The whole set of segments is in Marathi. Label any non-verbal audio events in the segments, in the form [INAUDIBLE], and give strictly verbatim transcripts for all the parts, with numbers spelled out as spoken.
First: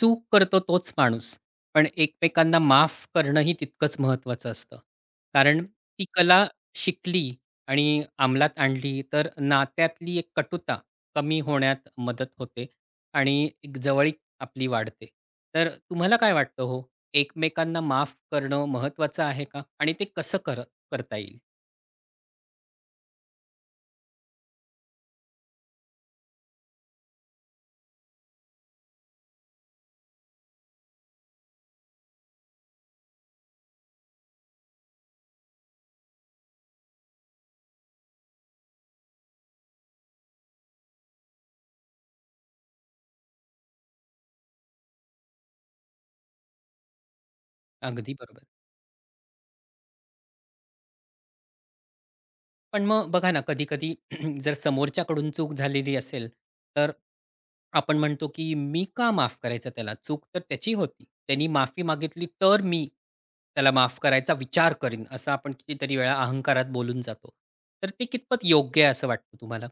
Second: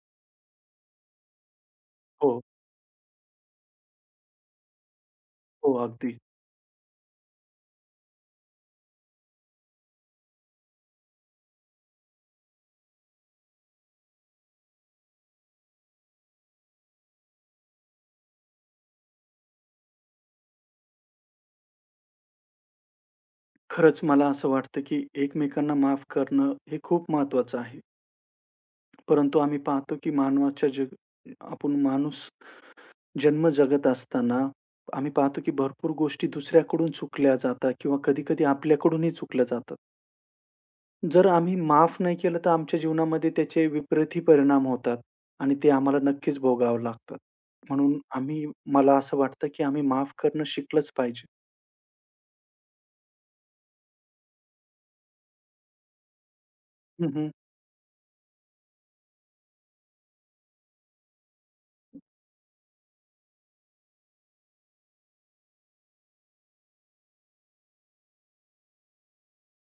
चूक करतो तोच माणूस, पण हो, एकमेकांना माफ करणंही तितकंच महत्त्वाचं असतं. कारण हो. ती अगदी. कला शिकली आणि अंमलात आणली, तर नात्यातली एक कटुता कमी होण्यात मदत होते आणि एक जवळीक आपली वाढते. तर तुम्हाला काय वाटतं हो, एकमेकांना माफ करणं महत्त्वाचं आहे का? आणि ते कसं कर करता येईल? खरंच मला असं वाटतं, की एकमेकांना माफ करणं हे खूप महत्वाचं आहे. परंतु आम्ही पाहतो, की मानवाच्या जग आपण माणूस जन्म जगत असताना आम्ही पाहतो, की भरपूर गोष्टी दुसऱ्याकडून चुकल्या जातात किंवा कधी-कधी आपल्याकडूनही चुकल्या जातात. जर आम्ही माफ नाही केलं, तर आमच्या जीवनामध्ये त्याचे विपरीतही परिणाम होतात आणि ते आम्हाला नक्कीच भोगावं लागतात. म्हणून अगदी आम्ही बरोबर. मला असं वाटतं, की आम्ही माफ करणं शिकलंच पाहिजे. पण मग बघा ना, कधी-कधी [CLEARS THROAT] जर समोरच्याकडून चूक झालेली असेल, तर हं, हं. आपण म्हणतो, की "मी का माफ करायचं त्याला? चूक तर त्याची होती. त्यानी माफी मागितली तर मी त्याला माफ करायचा विचार करीन." असं आपण कितीतरी वेळा अहंकारात बोलून जातो. तर ते कितपत योग्य आहे असं वाटतं तुम्हाला?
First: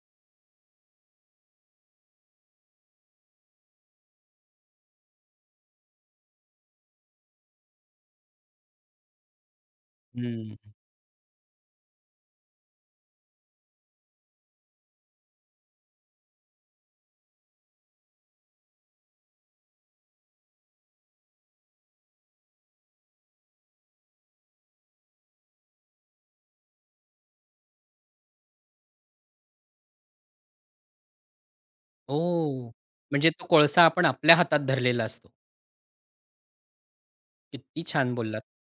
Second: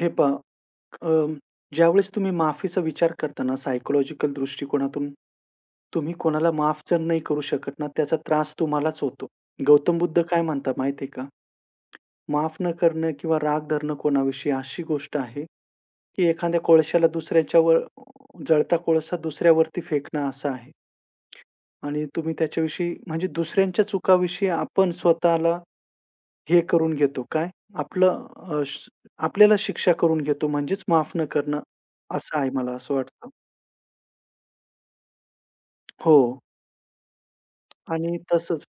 हे पहा. अ, ज्यावेळेस तुम्ही माफीचा विचार करता ना, सायकॉलॉजिकल दृष्टिकोनातून तुम्ही कोणाला माफ जर नाही करू शकत ना, त्याचा त्रास तुम्हालाच होतो. गौतम बुद्ध काय हं. म्हणतात माहिती आहे का? माफ न करणं किंवा राग धरणं कोणाविषयी अशी गोष्ट आहे, की एखाद्या कोळश्याला दुसऱ्याच्यावर जळता कोळसा दुसऱ्यावरती फेकणं असं आहे. आणि तुम्ही त्याच्याविषयी म्हणजे दुसऱ्यांच्या चुकाविषयी आपण स्वतःला हे करून घेतो. काय? आपलं अ, श आपल्याला शिक्षा करून घेतो म्हणजेच माफ न करणं, असं आहे ओह! मला असं वाटतं. म्हणजे तो कोळसा आपण आपल्या हातात धरलेला असतो. हो. किती छान आणि बोललात. तसंच.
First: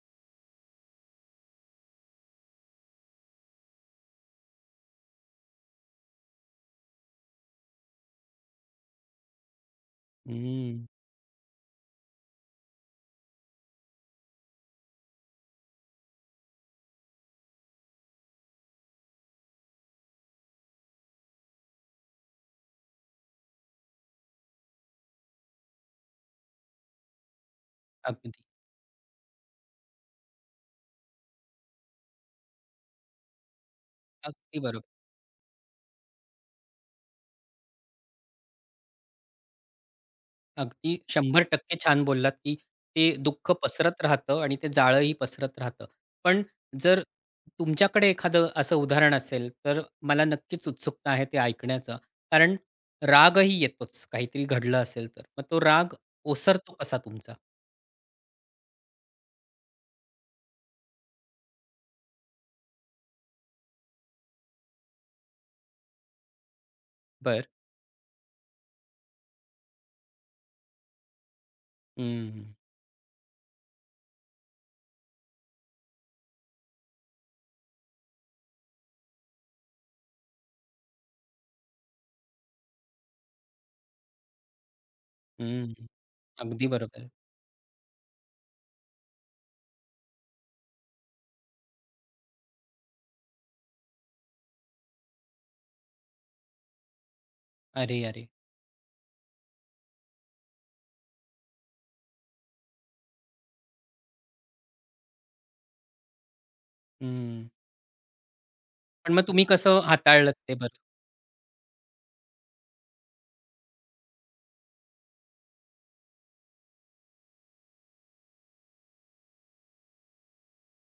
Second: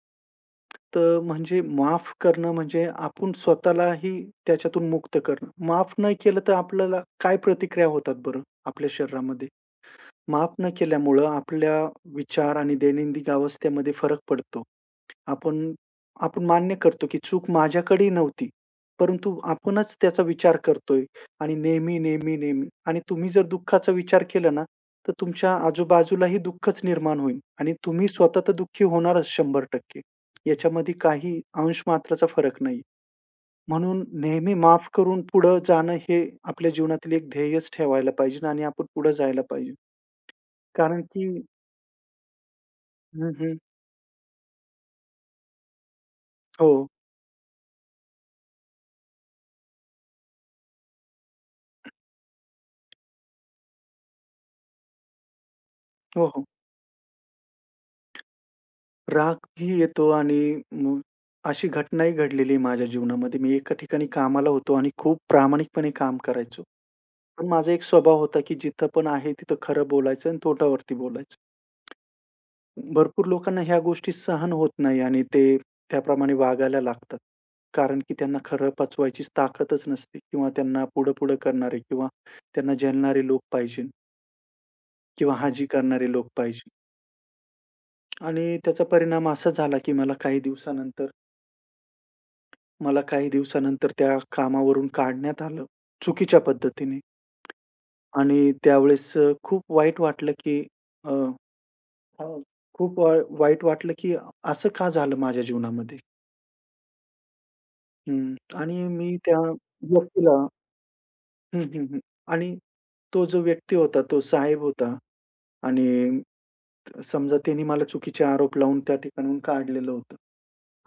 तर म्हणजे माफ करणं म्हणजे आपण स्वतःलाही त्याच्यातून मुक्त करणं. माफ नाही केलं तर आपल्याला काय प्रतिक्रिया होतात बरं आपल्या शरीरामध्ये? माफ न हं. केल्यामुळं आपल्या विचार आणि दैनंदिन अवस्थेमध्ये फरक पडतो. आपण आपण मान्य करतो, की चूक माझ्याकडे नव्हती. परंतु आपणच त्याचा विचार करतोय आणि नेहमी, नेहमी, नेहमी. आणि तुम्ही जर दुःखाचा विचार केला ना, तर तुमच्या आजूबाजूलाही दुःखच निर्माण होईल आणि तुम्ही अगदी, स्वतः तर दुःखी होणारच शंभर टक्के. याच्यामध्ये काही अंश मात्राचा फरक नाही. म्हणून नेहमी अगदी माफ बरोबर. करून पुढं जाणं हे आपल्या जीवनातील एक ध्येयच ठेवायला पाहिजे आणि आपण पुढे जायला पाहिजे. अगदी कारण की शंभर टक्के छान बोललात, की ते हं, दुःख हं. पसरत राहतं आणि ते जाळंही पसरत राहतं. पण हो. जर तुमच्याकडे एखादं असं उदाहरण असेल, तर मला नक्कीच उत्सुकता आहे ते ऐकण्याचं. कारण रागही येतोच, काहीतरी घडलं असेल तर. मग तो राग हो, हो. ओसरतो कसा तुमचा? रागही येतो आणि मग अशी घटनाही घडलेली आहे माझ्या जीवनामध्ये. मी एका ठिकाणी कामाला होतो आणि खूप प्रामाणिकपणे काम करायचो. बरं. पण माझा एक स्वभाव होता, की जिथं पण आहे तिथं खरं बोलायचं आणि तोंडावरती बोलायचं. हं, भरपूर लोकांना ह्या गोष्टी सहन होत नाही आणि ते त्याप्रमाणे वागायला लागतात. कारण की त्यांना खरं पचवायचीच ताकदच नसते किंवा त्यांना पुढं-पुढं करणारे किंवा त्यांना झेलणारे लोक पाहिजे किंवा हाजी हं. करणारे लोक अगदी पाहिजे. बरोबर. आणि त्याचा परिणाम असा झाला, की मला काही दिवसानंतर मला काही दिवसानंतर त्या कामावरून काढण्यात आलं, चुकीच्या पद्धतीने. अरे, अरे! आणि त्यावेळेस अ, खूप वाईट वाटलं, की अ, अ, खूप वा वाईट वाटलं, की असं का झालं माझ्या जीवनामध्ये? हं. हं. आणि पण मी मग त्या तुम्ही कसं हाताळलत व्यक्तीला ते बरं? हं, हं, हं. आणि तो जो व्यक्ती होता, तो साहेब होता. आणि समजा त्यांनी मला चुकीचे आरोप लावून त्या ठिकाणाहून काढलेलं होतं.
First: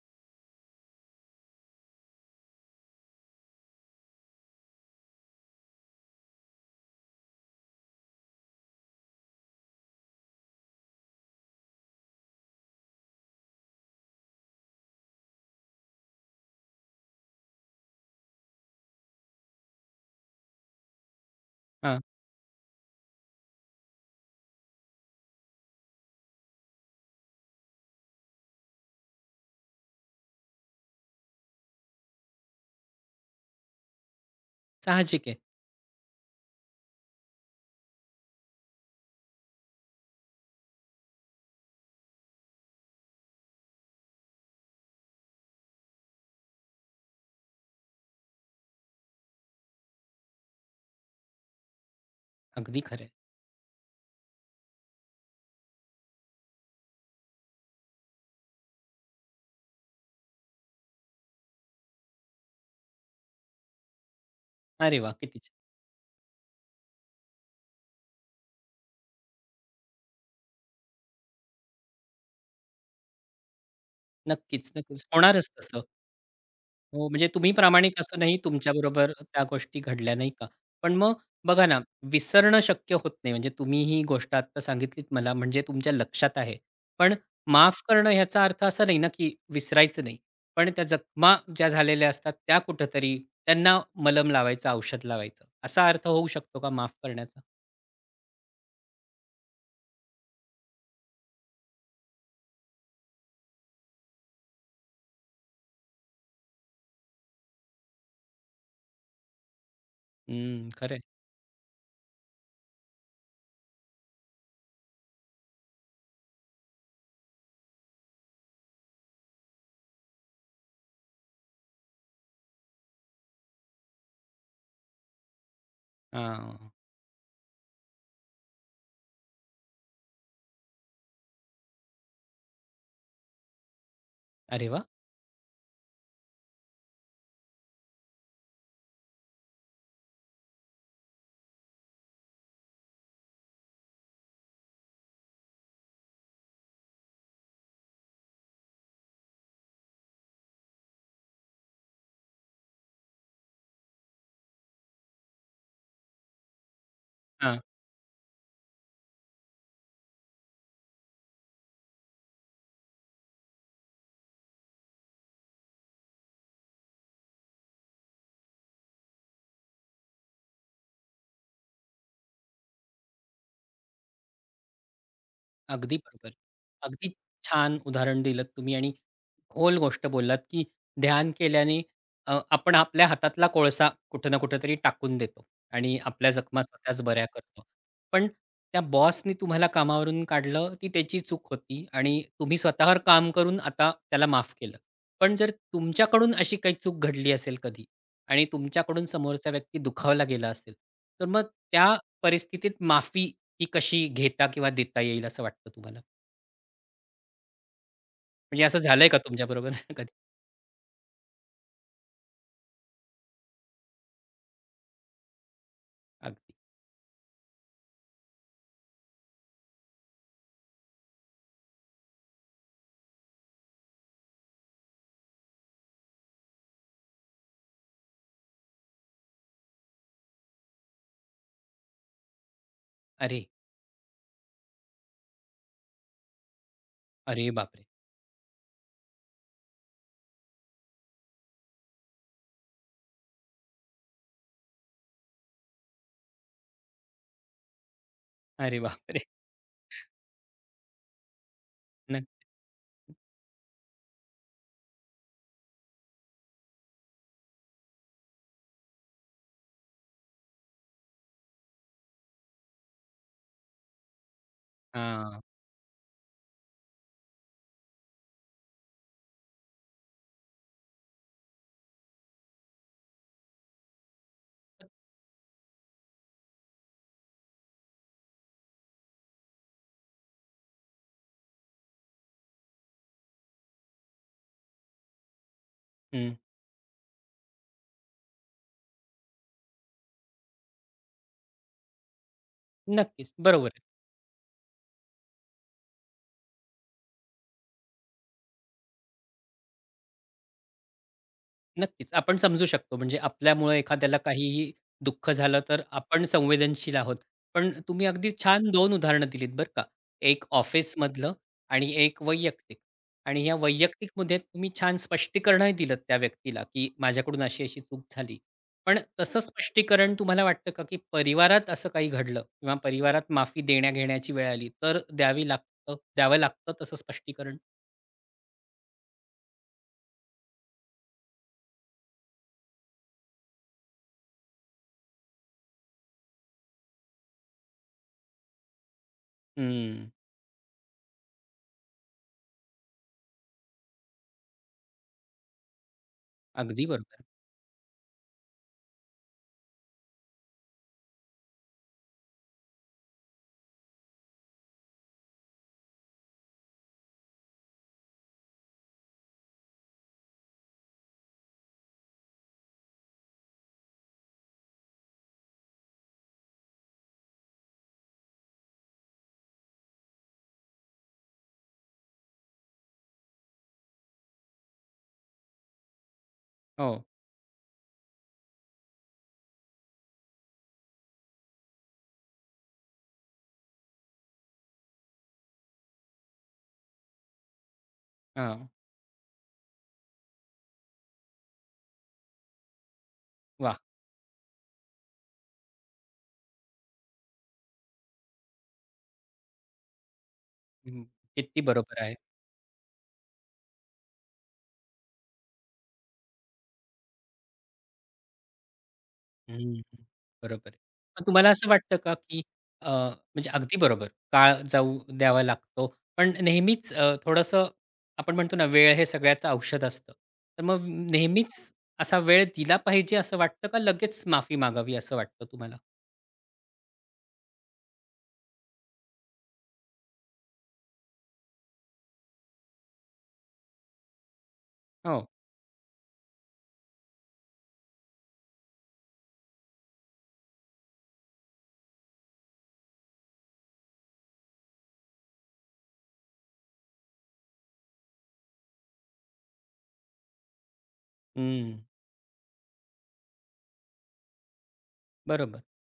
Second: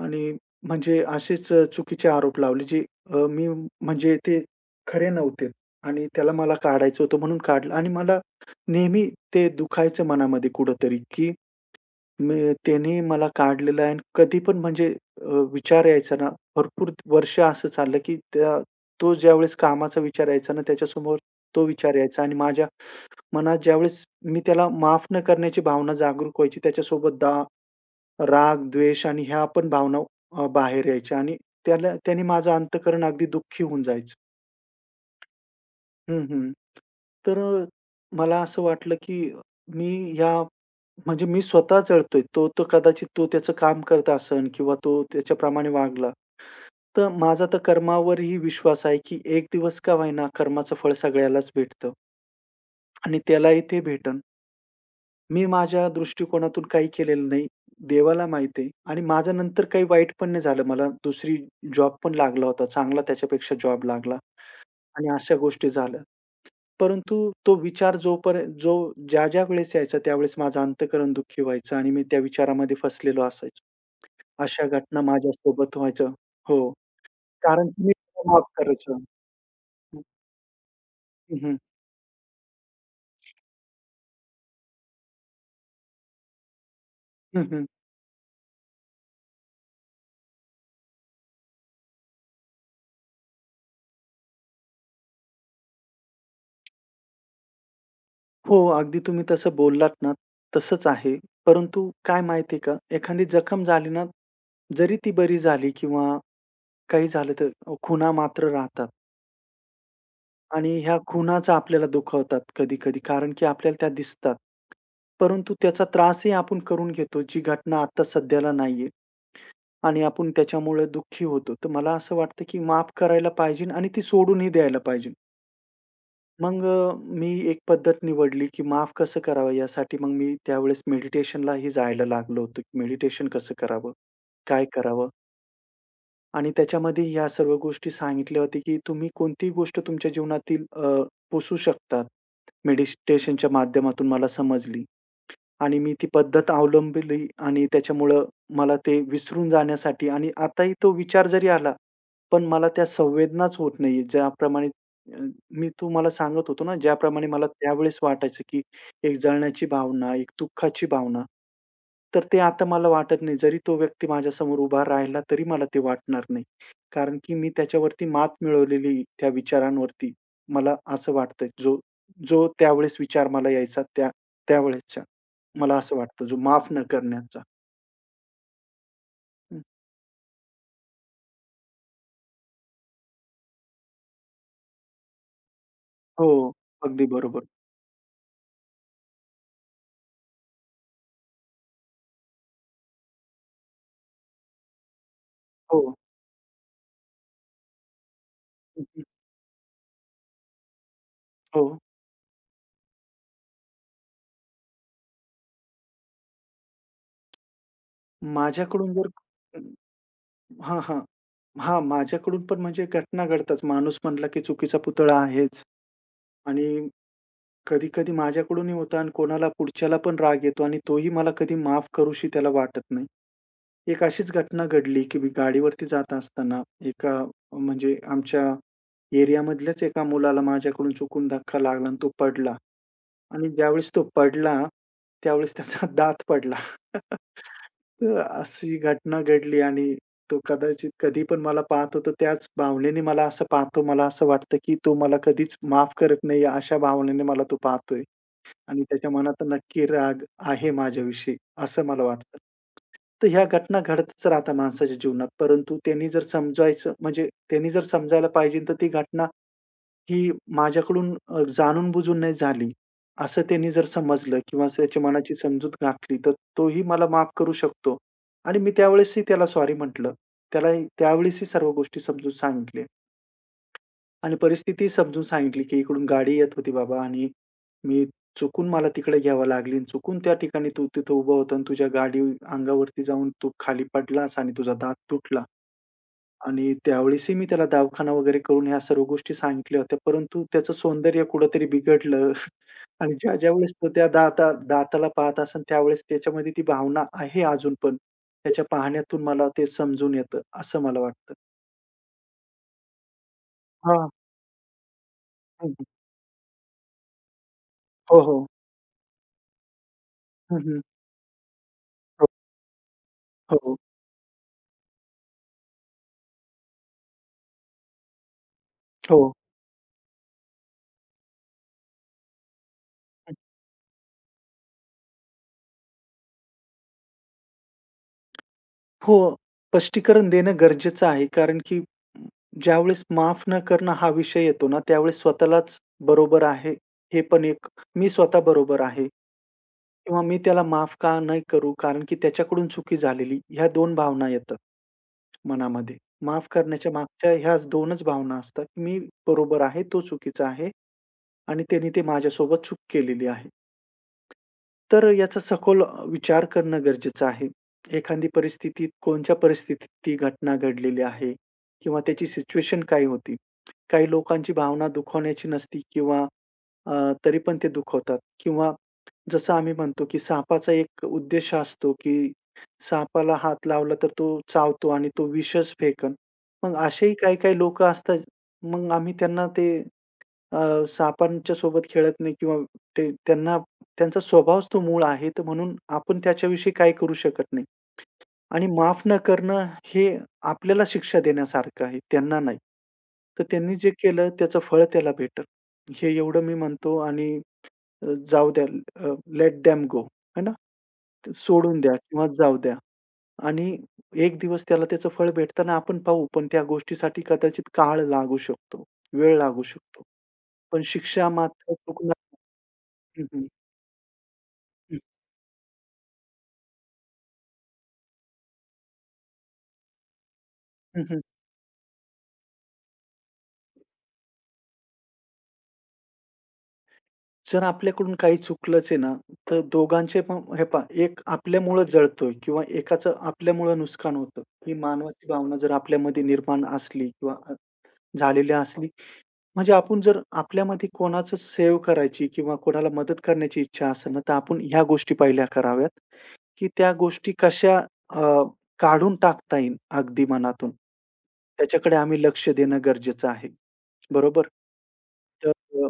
आणि म्हणजे असेच अ, चुकीचे आरोप लावले जे अ, मी म्हणजे ते खरे नव्हते आणि त्याला मला काढायचं होतं म्हणून काढलं आणि मला नेहमी ते दुखायचं मनामध्ये कुठेतरी, की मी त्याने मला काढलेलं आहे आणि कधी पण म्हणजे अ, विचार यायचा ना, भरपूर वर्ष असं चाललं, की त्या तो ज्यावेळेस कामाचा विचार यायचा ना, त्याच्यासमोर तो विचार हां. यायचा आणि माझ्या मनात ज्यावेळेस मी त्याला माफ न करण्याची भावना जागरूक व्हायची, त्याच्यासोबत दा राग, द्वेष आणि ह्या पण भावना अ, बाहेर यायच्या आणि त्याला त्याने माझं अंतःकरण अगदी दुःखी होऊन जायचं. साहजिक आहे. हं, हं. तर अ, मला असं वाटलं, की मी या म्हणजे मी स्वतः जळतोय. तो तर कदाचित तो त्याचं काम करत असेल किंवा तो त्याच्याप्रमाणे वागला. तर माझा तर कर्मावरही विश्वास आहे, की एक दिवस का होईना कर्माचं फळ सगळ्यालाच भेटतं अगदी खरं आहे. आणि त्यालाही ते भेटन. मी माझ्या दृष्टिकोनातून काही केलेलं नाही. देवाला माहिती आहे आणि माझं नंतर काही वाईट पण नाही झालं. मला दुसरी जॉब पण लागला होता. चांगला त्याच्यापेक्षा जॉब लागला अरे आणि वाह! अशा किती छान. गोष्टी झाल्या. परंतु तो विचार जोपर्यंत जो ज्या-ज्या वेळेस यायचा त्यावेळेस माझं अंतःकरण दुःखी व्हायचं आणि मी त्या विचारामध्ये फसलेलो असायचो. अशा नक्कीच, घटना नक्कीच. होणारच माझ्यासोबत तसं. व्हायच्या. हो. हो, म्हणजे तुम्ही कारण की मी प्रामाणिक असं नाही माफ करायचं. तुमच्याबरोबर त्या गोष्टी घडल्या, नाही का? पण मग हं, हं. बघा ना, विसरणं शक्य होत नाही. म्हणजे तुम्ही ही गोष्ट आत्ता सांगितलीत मला, म्हणजे तुमच्या लक्षात आहे. पण हं, हं. माफ करणं ह्याचा अर्थ असा नाही ना, की विसरायचं नाही. पण त्या जखमा ज्या झालेल्या असतात, त्या कुठेतरी त्यांना मलम लावायचं, औषध लावायचं, असा अर्थ होऊ शकतो का माफ करण्याचा? हो, अगदी तुम्ही तसं बोललात ना, तसंच आहे. परंतु काय माहिती का, एखादी जखम झाली ना, जरी ती बरी झाली किंवा काही झालं तर खुणा मात्र राहतात हं, आणि खरं ह्या आहे. खुणाच आपल्याला दुखवतात कधी-कधी, कारण की आपल्याला त्या दिसतात. परंतु त्याचा त्रासही आपण करून घेतो, जी घटना आत्ता सध्याला नाहीये आणि आपण त्याच्यामुळे दुःखी होतो. तर मला असं वाटतं की माफ करायला पाहिजे आणि ती सोडूनही द्यायला पाहिजे. मग अ, मी एक पद्धत निवडली, की माफ कसं करावं. यासाठी मग मी त्यावेळेस मेडिटेशनलाही जायला लागलो होतो, की मेडिटेशन कसं करावं? काय अरे वाह! करावं? आणि त्याच्यामध्ये ह्या सर्व गोष्टी सांगितल्या होत्या, की तुम्ही कोणतीही गोष्ट तुमच्या जीवनातील अ, पुसू शकता. मेडिटेशनच्या माध्यमातून मला समजली. आणि मी ती पद्धत अवलंबली आणि त्याच्यामुळं मला ते विसरून जाण्यासाठी. आणि आताही तो विचार जरी आला, पण मला त्या संवेदनाच होत नाहीये. ज्याप्रमाणे अ, मी तुम्हाला सांगत होतो ना, ज्याप्रमाणे मला त्यावेळेस वाटायचं, की एक जळण्याची भावना, एक दुःखाची भावना, तर ते आता मला वाटत नाही. जरी तो व्यक्ती माझ्यासमोर उभा राहिला, तरी मला ते वाटणार नाही. कारण की मी त्याच्यावरती मात मिळवलेली त्या विचारांवरती. मला असं वाटतंय, जो जो त्यावेळेस विचार मला यायचा त्या त्यावेळेसच्या. मला असं अगदी वाटतं बरोबर. जो माफ न अगदी करण्याचा. छान उदाहरण दिलत तुम्ही आणि हं. खोल गोष्ट बोललात, की ध्यान केल्याने अ, आपण आपल्या हातातला कोळसा कुठे ना कुठं तरी टाकून देतो आणि हो, आपल्या जखमा स्वतःच अगदी बऱ्या बरोबर. करतो. पण त्या बॉसनी तुम्हाला कामावरून काढलं, ती त्याची चूक होती आणि तुम्ही स्वतःवर काम करून आता त्याला माफ केलं. पण जर हो. तुमच्याकडून अशी काही चूक घडली असेल कधी आणि हं, हं. तुमच्याकडून समोरचा व्यक्ती दुखावला गेला असेल, तर मग हो. त्या परिस्थितीत माफी ती कशी घेता किंवा देता येईल असं वाटतं तुम्हाला? म्हणजे असं माझ्याकडून जर झालंय का तुमच्याबरोबर [LAUGHS] कधी? हां, हां. हां, माझ्याकडून पण म्हणजे घटना घडतात. माणूस म्हणला की चुकीचा पुतळा आहेच अगदी. आणि कधी-कधी माझ्याकडूनही होतं आणि कोणाला पुढच्याला पण राग येतो आणि तोही मला कधी माफ करूशी त्याला वाटत नाही. एक अशीच घटना घडली, की मी गाडीवरती जात असताना एका म्हणजे आमच्या एरियामधल्याच एका मुलाला माझ्याकडून चुकून धक्का लागला आणि तो पडला. अरे! आणि ज्यावेळेस तो पडला, त्यावेळेस त्याचा [LAUGHS] दात पडला. [LAUGHS] अरे बापरे! तर अशी घटना घडली आणि तो कदाचित कधी पण मला पाहतो, तर त्याच भावनेने मला असं पाहतो. मला असं वाटतं, की तो मला कधीच माफ करत नाही, अशा भावनेने मला तो पाहतोय अरे आणि त्याच्या बापरे! मनात नक्की राग आहे माझ्याविषयी, असं मला न वाटतं. तर ह्या घटना घडतच राहतात माणसाच्या जीवनात, परंतु त्यांनी जर समजायचं म्हणजे त्यांनी जर समजायला पाहिजे, तर ती घटना ही माझ्याकडून अ, जाणून-बुजून नाही झाली, असं त्यांनी जर समजलं किंवा त्याच्या मनाची हां. समजूत घातली, तर तोही मला माफ करू शकतो. आणि मी त्यावेळेसही त्याला सॉरी म्हटलं. त्यालाही त्यावेळेसही सर्व गोष्टी समजून सांगितल्या आणि परिस्थितीही समजून सांगितली, की इकडून गाडी येत होती बाबा आणि मी चुकून मला तिकडे घ्यावी लागली आणि चुकून त्या ठिकाणी तू तिथं उभा होता आणि तुझ्या गाडी अंगावरती जाऊन तू खाली पडलास आणि तुझा दात तुटला. हं. आणि त्यावेळेसही मी त्याला दवाखाना वगैरे करून ह्या सर्व गोष्टी सांगितल्या होत्या. परंतु त्याचं सौंदर्य कुठेतरी बिघडलं. [LAUGHS] आणि नक्कीच. ज्या ज्यावेळेस बरोबर. तो त्या दाता दाताला पाहत असेल त्यावेळेस त्याच्यामध्ये ती भावना आहे अजून पण. त्याच्या पाहण्यातून मला ते समजून येतं, असं मला वाटतं. नक्कीच. आपण समजू शकतो म्हणजे आपल्यामुळे हां. एखाद्याला काहीही दुःख झालं हं, तर हं. आपण संवेदनशील आहोत. पण तुम्ही हो, अगदी हो. छान दोन उदाहरणं दिलीत बरं का. एक हं, ऑफिसमधलं आणि एक हो, वैयक्तिक. आणि या हो. वैयक्तिकमध्ये तुम्ही छान स्पष्टीकरणही दिलंत त्या व्यक्तीला, की माझ्याकडून अशी-अशी चूक झाली. पण हो. तसं स्पष्टीकरण तुम्हाला वाटतं का, की परिवारात असं काही घडलं किंवा परिवारात माफी देण्या-घेण्याची वेळ आली तर द्यावी लागतं द्यावं लागतं तसं स्पष्टीकरण? हो, स्पष्टीकरण देणं गरजेचं आहे. कारण की ज्यावेळेस माफ न करणं हा विषय येतो ना, त्यावेळेस स्वतःलाच बरोबर आहे, हे पण एक. मी स्वतः बरोबर आहे हं. किंवा मी त्याला माफ का नाही करू? कारण की त्याच्याकडून चुकी झालेली. ह्या दोन भावना येतात मनामध्ये. माफ अगदी करण्याच्या बरोबर. मागच्या ह्याच 2च भावना असतात. मी बरोबर आहे, तो चुकीचा आहे आणि त्याने ते माझ्यासोबत चूक केलेली आहे. तर याचा सखोल विचार करणं गरजेचं आहे. एखादी परिस्थितीत कोणत्या परिस्थितीत ती घटना घडलेली आहे किंवा त्याची सिच्युएशन काय होती. काही लोकांची भावना दुखावण्याची नसती किंवा अ, तरी पण ते दुखवतात किंवा जसं आम्ही म्हणतो, की सापाचा एक उद्देश असतो, की सापाला हात लावला तर तो चावतो आणि तो विषच फेकन. मग हो. असेही काही-काही लोकं असतात, मग आम्ही त्यांना ते अ, सापांच्या सोबत खेळत नाही किंवा ते त्यांना त्यांचा स्वभावच तो मूळ आहे, तर म्हणून आपण त्याच्याविषयी काही करू शकत नाही. आणि हां. माफ न करणं हे आपल्याला शिक्षा देण्यासारखं आहे, त्यांना नाही. तर त्यांनी वाह! जे केलं त्याचं फळ त्याला भेटेल. हे एवढं मी म्हणतो आणि अ, जाऊ द्या. Let them go. है ना? हं, ते किती सोडून द्या बरोबर आहे. किंवा जाऊ द्या आणि एक दिवस त्याला त्याचं फळ भेटताना आपण पाहू. पण त्या गोष्टीसाठी कदाचित काळ लागू शकतो, वेळ लागू हं, शकतो. बरोबर आहे. पण मग शिक्षा तुम्हाला असं मात्र वाटतं का, चुकणार. की अ, हं, हं. म्हणजे अगदी बरोबर, काळ जाऊ हं, द्यावा लागतो. पण नेहमीच अ, थोडंसं आपण म्हणतो ना, वेळ हे सगळ्याचं औषध असतं. तर मग हं, हं. नेहमीच असा वेळ दिला पाहिजे असं वाटतं का लगेच माफी मागावी असं वाटतं तुम्हाला? जर आपल्याकडून काही चुकलंच आहे ना, तर दोघांचे पण हे पहा, एक आपल्यामुळं जळतोय किंवा एकाचं आपल्यामुळं नुकसान होतं. ही मानवाची हो. भावना जर आपल्यामध्ये निर्माण असली किंवा अ, झालेली असली, म्हणजे आपण जर आपल्यामध्ये कोणाचं सेव्ह करायची किंवा कोणाला मदत करण्याची इच्छा असेल ना, तर आपण ह्या गोष्टी पहिल्या कराव्यात, की त्या गोष्टी कशा अ, काढून टाकता येईल अगदी मनातून. हं, त्याच्याकडे आम्ही लक्ष देणं गरजेचं आहे. बरोबर? बरोबर. तर अ,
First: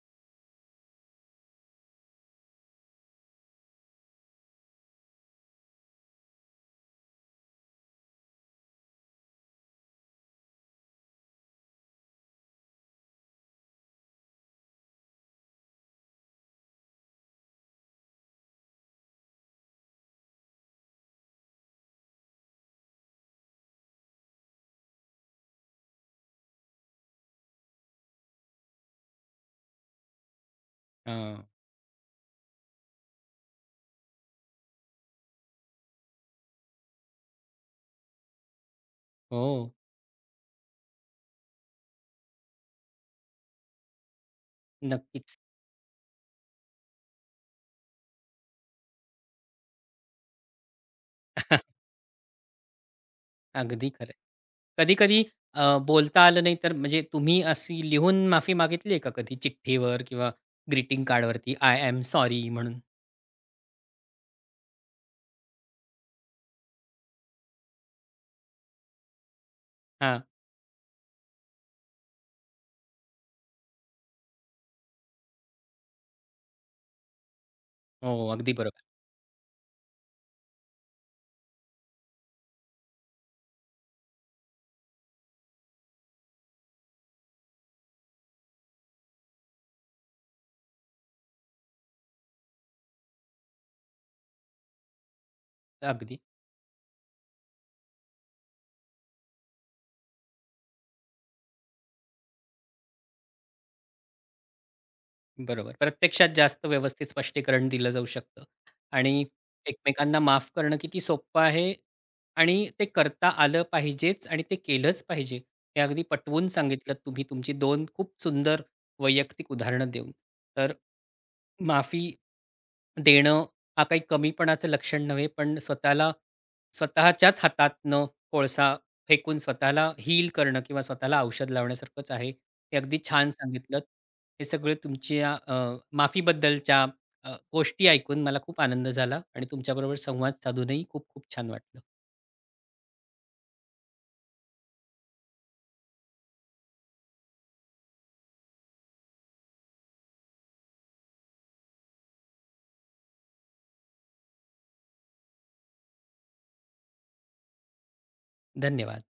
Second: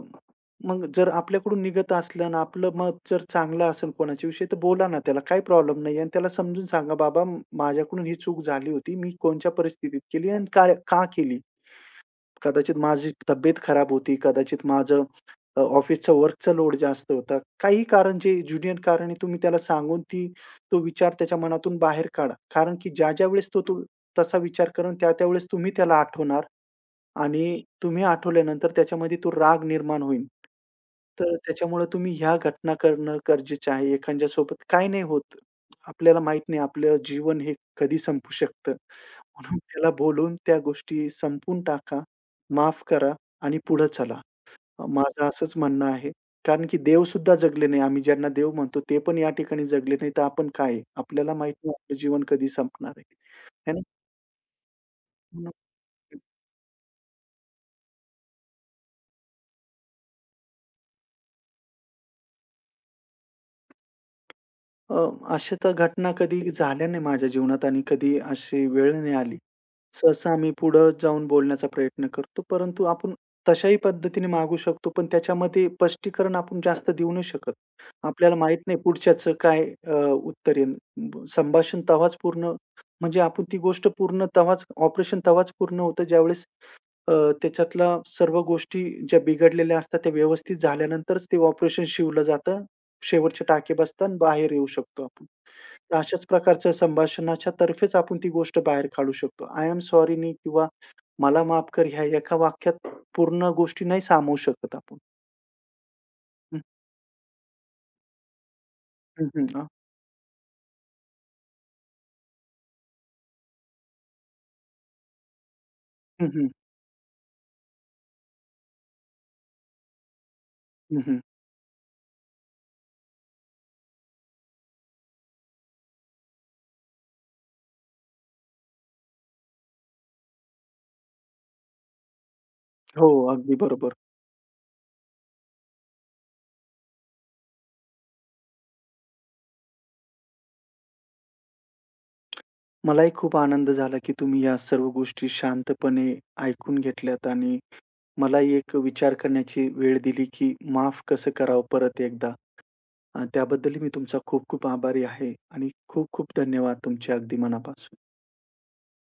मग जर आपल्याकडून निघत असलं आणि आपलं मत जर चांगलं असेल कोणाच्याविषयी, तर बोला ना त्याला, काही प्रॉब्लेम नाही. आणि त्याला समजून सांगा, "बाबा, माझ्याकडून ही चूक झाली होती. मी कोणत्या परिस्थितीत केली आणि का का केली? कदाचित माझी तब्येत खराब होती, कदाचित माझं अ, ऑफिसचा वर्कचा लोड जास्त होता." काहीही कारण जे ज्युनियर कारणे तुम्ही त्याला सांगून ती तो विचार त्याच्या मनातून बाहेर काढा. कारण की ज्या-ज्या वेळेस तो तो तसा विचार करून त्या-त्यावेळेस तुम्ही त्याला आठवणार आणि तुम्ही आठवल्यानंतर त्याच्यामध्ये तो राग निर्माण होईल. तर हां. त्याच्यामुळे तुम्ही ह्या घटना करणं गरजेचं आहे. एखाद्यासोबत काही नाही होत. आपल्याला माहीत नाही आपलं जीवन हे कधी संपू शकतं. म्हणून हो, त्याला बोलून त्या गोष्टी संपून टाका. माफ करा आणि पुढे चला. माझं नक्कीच. असंच म्हणणं आहे. कारण की देव सुद्धा जगले नाही. आम्ही ज्यांना देव म्हणतो ते पण या ठिकाणी जगले नाही, तर आपण काय आहे? आपल्याला माहीत [LAUGHS] नाही आपलं जीवन कधी संपणार आहे. है ना? अगदी खरं आहे. कधी-कधी म्हणून बोलता आलं नाही तर म्हणजे तुम्ही अशी लिहून माफी मागितली आहे का कधी चिठ्ठीवर किंवा ग्रीटिंग कार्डवरती आय एम सॉरी म्हणून? अ, अशा तर घटना कधी झाल्या नाही माझ्या जीवनात आणि कधी अशी वेळ नाही आली. हां. सहसा आम्ही पुढं जाऊन बोलण्याचा प्रयत्न करतो. परंतु आपण तशाही पद्धतीने मागू शकतो, पण त्याच्यामध्ये स्पष्टीकरण आपण जास्त देऊ नाही शकत. हो, आपल्याला अगदी माहीत नाही बरोबर. पुढच्याचं काय अ, उत्तर येईल. ब संभाषण तेव्हाच पूर्ण म्हणजे आपण ती गोष्ट पूर्ण तेव्हाच, ऑपरेशन तेव्हाच पूर्ण होतं ज्यावेळेस अ, त्याच्यातल्या सर्व गोष्टी ज्या बिघडलेल्या असतात त्या व्यवस्थित झाल्यानंतरच ते ऑपरेशन शिवलं जातं. शेवटचे टाके बसतात, बाहेर येऊ शकतो आपण. अगदी. अशाच प्रकारच्या संभाषणाच्या तर्फेच आपण ती गोष्ट बाहेर काढू शकतो. आय एम सॉरीनी किंवा मला माफ कर ह्या एका वाक्यात पूर्ण गोष्टी नाही सामावू शकत आपण. बरोबर. प्रत्यक्षात जास्त व्यवस्थित स्पष्टीकरण दिलं जाऊ शकतं आणि हं, हं, हं. अ, एकमेकांना माफ करणं किती सोपं आहे आणि ते करता आलं पाहिजेच आणि ते केलंच पाहिजे. हे अगदी हं, हं. पटवून सांगितलं तुम्ही तुमची दोन खूप सुंदर वैयक्तिक उदाहरणं देऊन. तर हं, हं. माफी देणं हा काही कमीपणाचं लक्षण नव्हे, पण स्वतःला स्वतःच्याच हातातनं कोळसा फेकून स्वतःला हील करणं किंवा स्वतःला औषध लावण्यासारखंच आहे. हे अगदी हो, छान अगदी सांगितलंत. बरोबर. हे सगळं तुमच्या अ, माफीबद्दलच्या अ, गोष्टी ऐकून मला खूप आनंद झाला आणि तुमच्याबरोबर संवाद साधूनही खूप खूप छान वाटलं. मलाही खूप आनंद झाला, की तुम्ही या सर्व गोष्टी शांतपणे ऐकून घेतल्यात आणि मलाही एक विचार करण्याची वेळ दिली, की माफ कसं करावं परत एकदा. अ, त्याबद्दलही मी तुमचा खूप खूप आभारी आहे आणि खूप खूप धन्यवाद तुमचे अगदी मनापासून. धन्यवाद.